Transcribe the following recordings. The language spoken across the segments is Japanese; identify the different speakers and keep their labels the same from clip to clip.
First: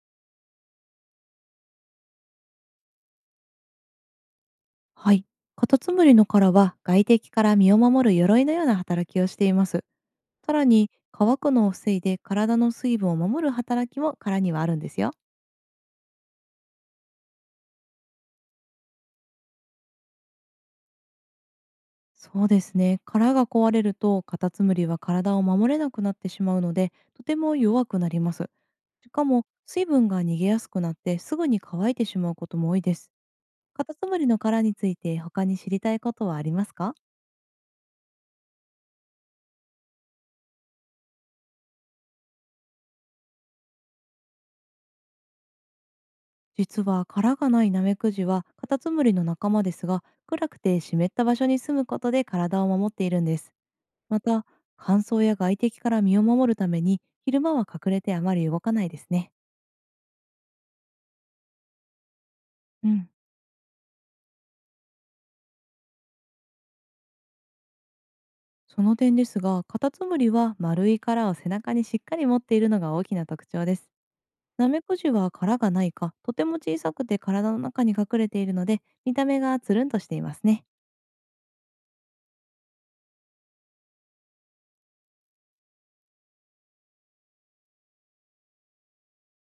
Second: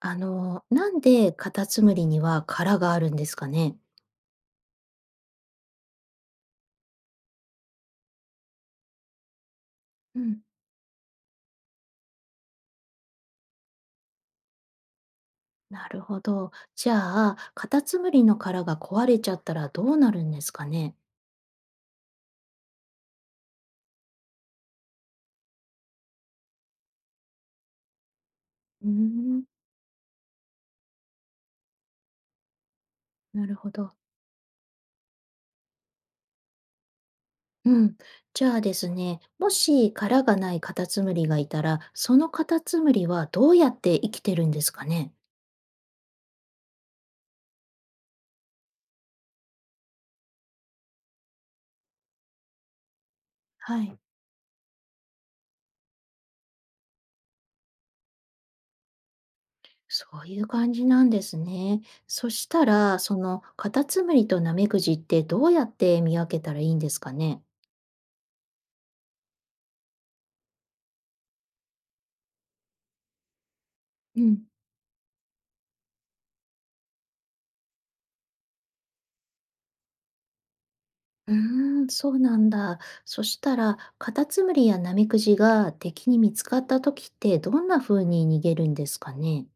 Speaker 1: なんでカタツムリには殻があるんですかね？
Speaker 2: はい。カタツムリの殻は外敵から身を守る鎧のような働きをしています。
Speaker 1: うん、
Speaker 2: さらに乾くのを防いで体の水分を守る働きも殻にはあるんですよ。
Speaker 1: なるほど。じゃあ、カタツムリの殻が壊れちゃったらどうなるんですかね？
Speaker 2: そうですね。殻が壊れるとカタツムリは体を守れなくなってしまうので、とても弱くなります。
Speaker 1: うー
Speaker 2: しか
Speaker 1: ん、
Speaker 2: も水分が逃げやすくなってすぐに乾いてしまうことも多いです。
Speaker 1: なるほ
Speaker 2: カ
Speaker 1: ど。
Speaker 2: タツムリの殻について他に知りたいことはありますか？
Speaker 1: うん。じゃあですね、もし殻がないカタツムリがいたら、そのカタツムリはどうやって生きてるんですかね？
Speaker 2: 実は殻がないナメクジはカタツムリの仲間ですが、暗くて湿った場所に住むことで体を守っているんです。
Speaker 1: はい。
Speaker 2: また、乾燥や外敵から身を守るために昼間は隠れてあまり動かないですね。
Speaker 1: そういう感じなんですね。そした
Speaker 2: う
Speaker 1: ら、
Speaker 2: ん。
Speaker 1: そのカタツムリとナメクジってどうやって見分けたらいいんですかね？
Speaker 2: その点ですが、カタツムリは丸い殻を背中にしっかり持っているのが大きな特徴です。
Speaker 1: うん。
Speaker 2: ナメクジは殻がないかとても小さくて体の中に隠れているので、見た目がつるんとしていますね。
Speaker 1: うーん、そうなんだ。そしたら、カタツムリやナメクジが敵に見つかった時ってどんな風に逃げるんですかね？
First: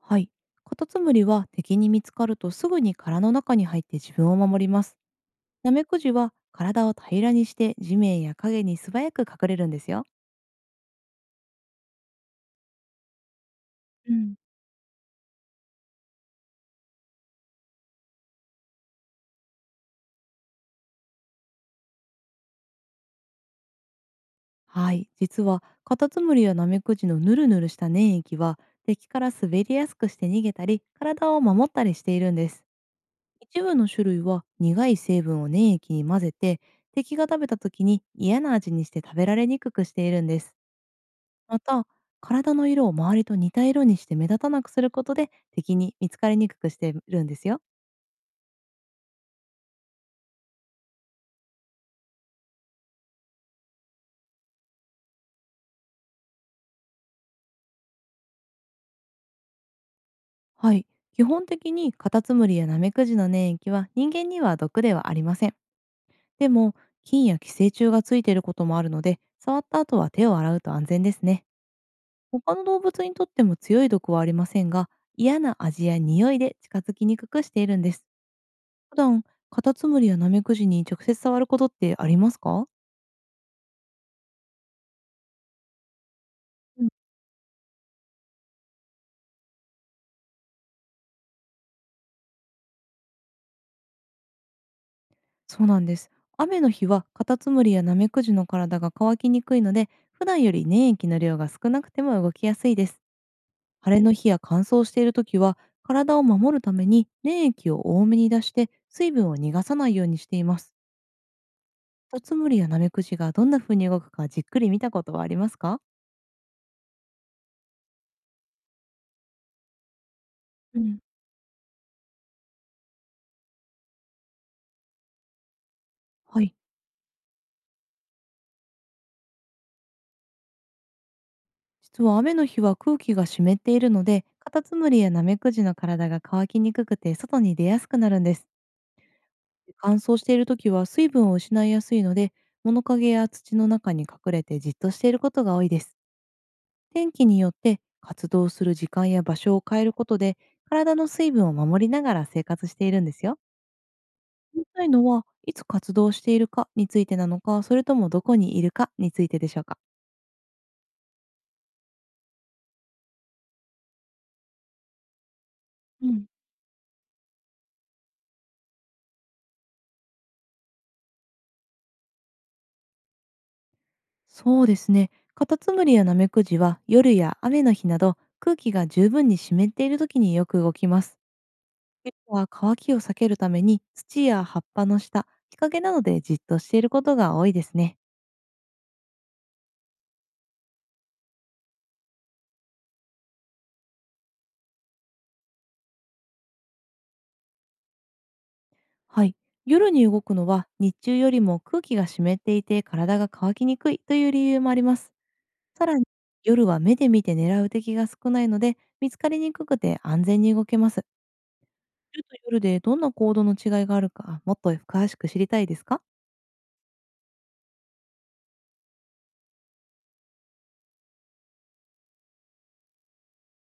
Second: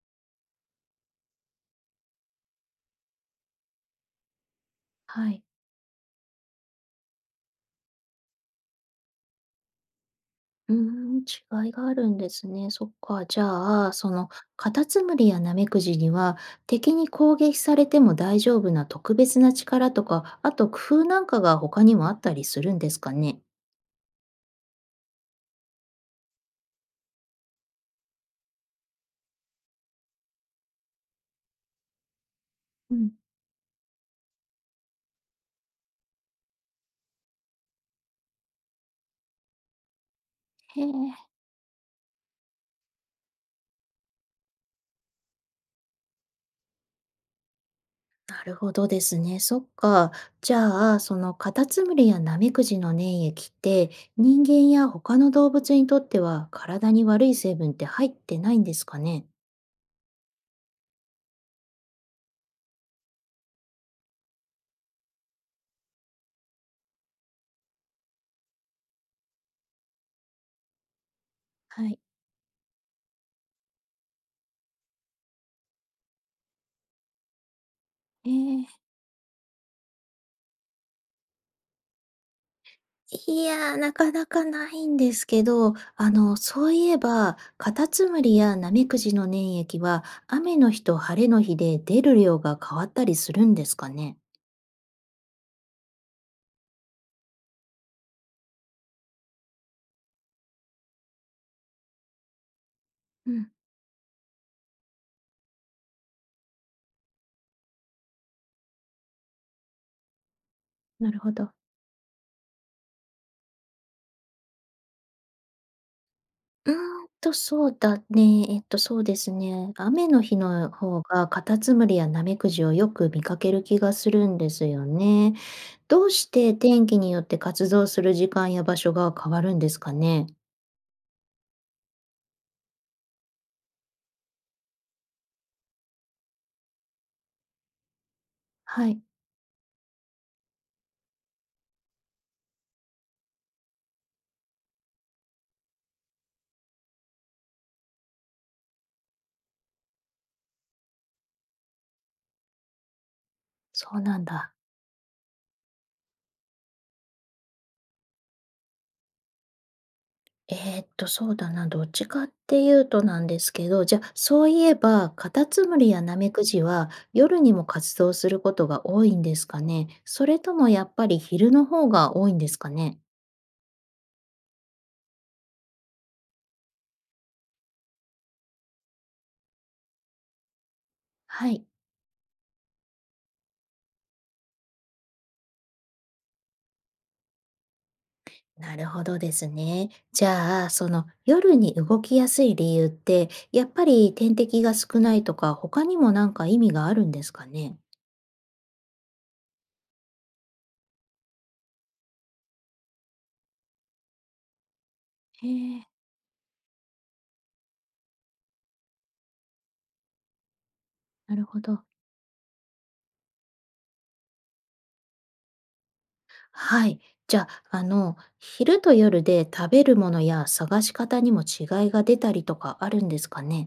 Speaker 2: はい。カタツムリは敵に見つかるとすぐに殻の中に入って自分を守ります。
Speaker 1: はい。
Speaker 2: ナメクジは体を平らにして地面や影に素早く隠れるんですよ。
Speaker 1: うーん、違いがあるんですね。そっか。じゃあ、そ
Speaker 2: う
Speaker 1: の
Speaker 2: ん。
Speaker 1: カタツムリやナメクジには、敵に攻撃されても大丈夫な特別な力とか、あと工夫なんかが他にもあったりするんですかね？
Speaker 2: はい。実はカタツムリやナメクジのヌルヌルした粘液は、敵から滑りやすくして逃げたり体を守ったりしているんです。
Speaker 1: うん。
Speaker 2: 一部の種類は苦い成分を粘液に混ぜて、敵が食べた時に嫌な味にして食べられにくくしているんです。
Speaker 1: へえ。
Speaker 2: また、体の色を周りと似た色にして目立たなくすることで、敵に見つかりにくくしているんですよ。
Speaker 1: なるほどですね。そっか。じゃあ、そのカタツムリやナメクジの粘液って、人間や他の動物にとっては体に悪い成分って入ってないんですかね。
Speaker 2: はい。基本的にカタツムリやナメクジの粘液は人間には毒ではありません。でも、菌や寄生虫がついていることもあるので、触った後は手を洗うと安全ですね。
Speaker 1: はい。
Speaker 2: 他の動物にとっても強い毒はありませんが、嫌な味や匂いで近づきにくくしているんです。
Speaker 1: えー、
Speaker 2: 普段、カタツムリやナメクジに直接触ることってありますか？
Speaker 1: いやー、なかなかないんですけど、そういえば、カタツムリやナメクジの粘液は、雨の日と晴れの日で出る量が変わったりするんですかね。
Speaker 2: そうなんです。雨の日はカタツムリやナメクジの体が乾きにくいので、普段より粘液の量が少なくても動きやすいです。
Speaker 1: うん、
Speaker 2: 晴れの日や乾燥している時は、体を守るために粘液を多めに出して、水分を逃がさないようにしています。
Speaker 1: なるほど。
Speaker 2: カタツムリやナメクジがどんな風に動くかじっくり見たことはありますか？
Speaker 1: うーんと、そうだね。そうですね。雨の日の
Speaker 2: うん、
Speaker 1: 方が、カタツムリやナメクジをよく見かける気がするんですよね。どうし
Speaker 2: は
Speaker 1: て
Speaker 2: い。
Speaker 1: 天気によって活動する時間や場所が変わるんですかね？
Speaker 2: 実は雨の日は空気が湿っているので、カタツムリやナメクジの体が乾きにくくて外に出やすくなるんです。
Speaker 1: はい、
Speaker 2: 乾燥しているときは水分を失いやすいので、物陰や土の中に隠れてじっとしていることが多いです。天気によって活動する時間や場所を変えることで、体の水分を守りながら生活しているんですよ。
Speaker 1: そうなんだ。
Speaker 2: 言いたいのは、いつ活動しているかについてなのか、それともどこにいるかについてでしょうか。
Speaker 1: えそうだな、どっちかっていうとなんですけど、じゃあ、そういえば、カタツムリや
Speaker 2: う
Speaker 1: ナ
Speaker 2: ん。
Speaker 1: メクジは、夜にも活動することが多いんですかね？それともやっぱり昼の方が多いんですかね？
Speaker 2: そうですね。カタツムリやナメクジは夜や雨の日など、空気が十分に湿っている時によく動きます。
Speaker 1: はい。
Speaker 2: 冬は乾きを避けるために土や葉っぱの下、日陰などでじっとしていることが多いですね。
Speaker 1: なるほどですね。じゃあ、その夜に動きやすい理由って、やっぱり天敵が少ないとか、他にもなんか意味があるんですかね。
Speaker 2: はい。夜に動くのは、日中よりも空気が湿っていて体が乾きにくいという理由もあります。
Speaker 1: へえ、
Speaker 2: さらに夜は目で見て狙う敵が少ないので、見つかりにくくて安全に動けます。
Speaker 1: なるほど。
Speaker 2: 昼と夜でどんな行動の違いがあるか、もっと詳しく知りたいですか？
Speaker 1: はい。じゃあ、昼と夜で食べるものや探し方にも違いが出たりとかあるんですかね。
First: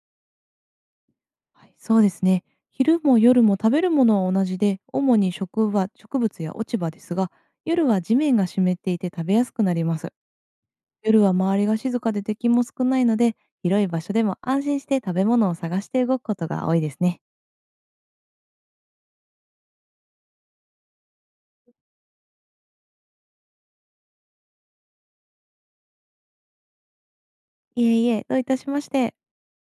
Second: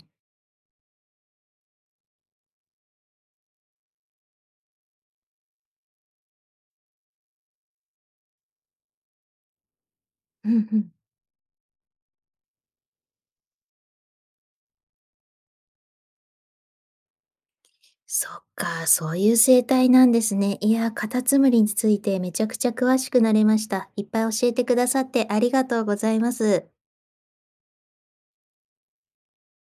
Speaker 2: はい、そうですね。昼も夜も食べるものは同じで、主に植物や落ち葉ですが、夜は地面が湿っていて食べやすくなります。
Speaker 1: うんうん。
Speaker 2: 夜は周りが静かで敵も少ないので、広い場所でも安心して食べ物を探して動くことが多いですね。
Speaker 1: そっか、そういう生態なんですね。いや、カタツムリについてめちゃくちゃ詳しくなれました。いっぱい教えてくださってありがとうございます。
Speaker 2: いえいえ、どういたしまして。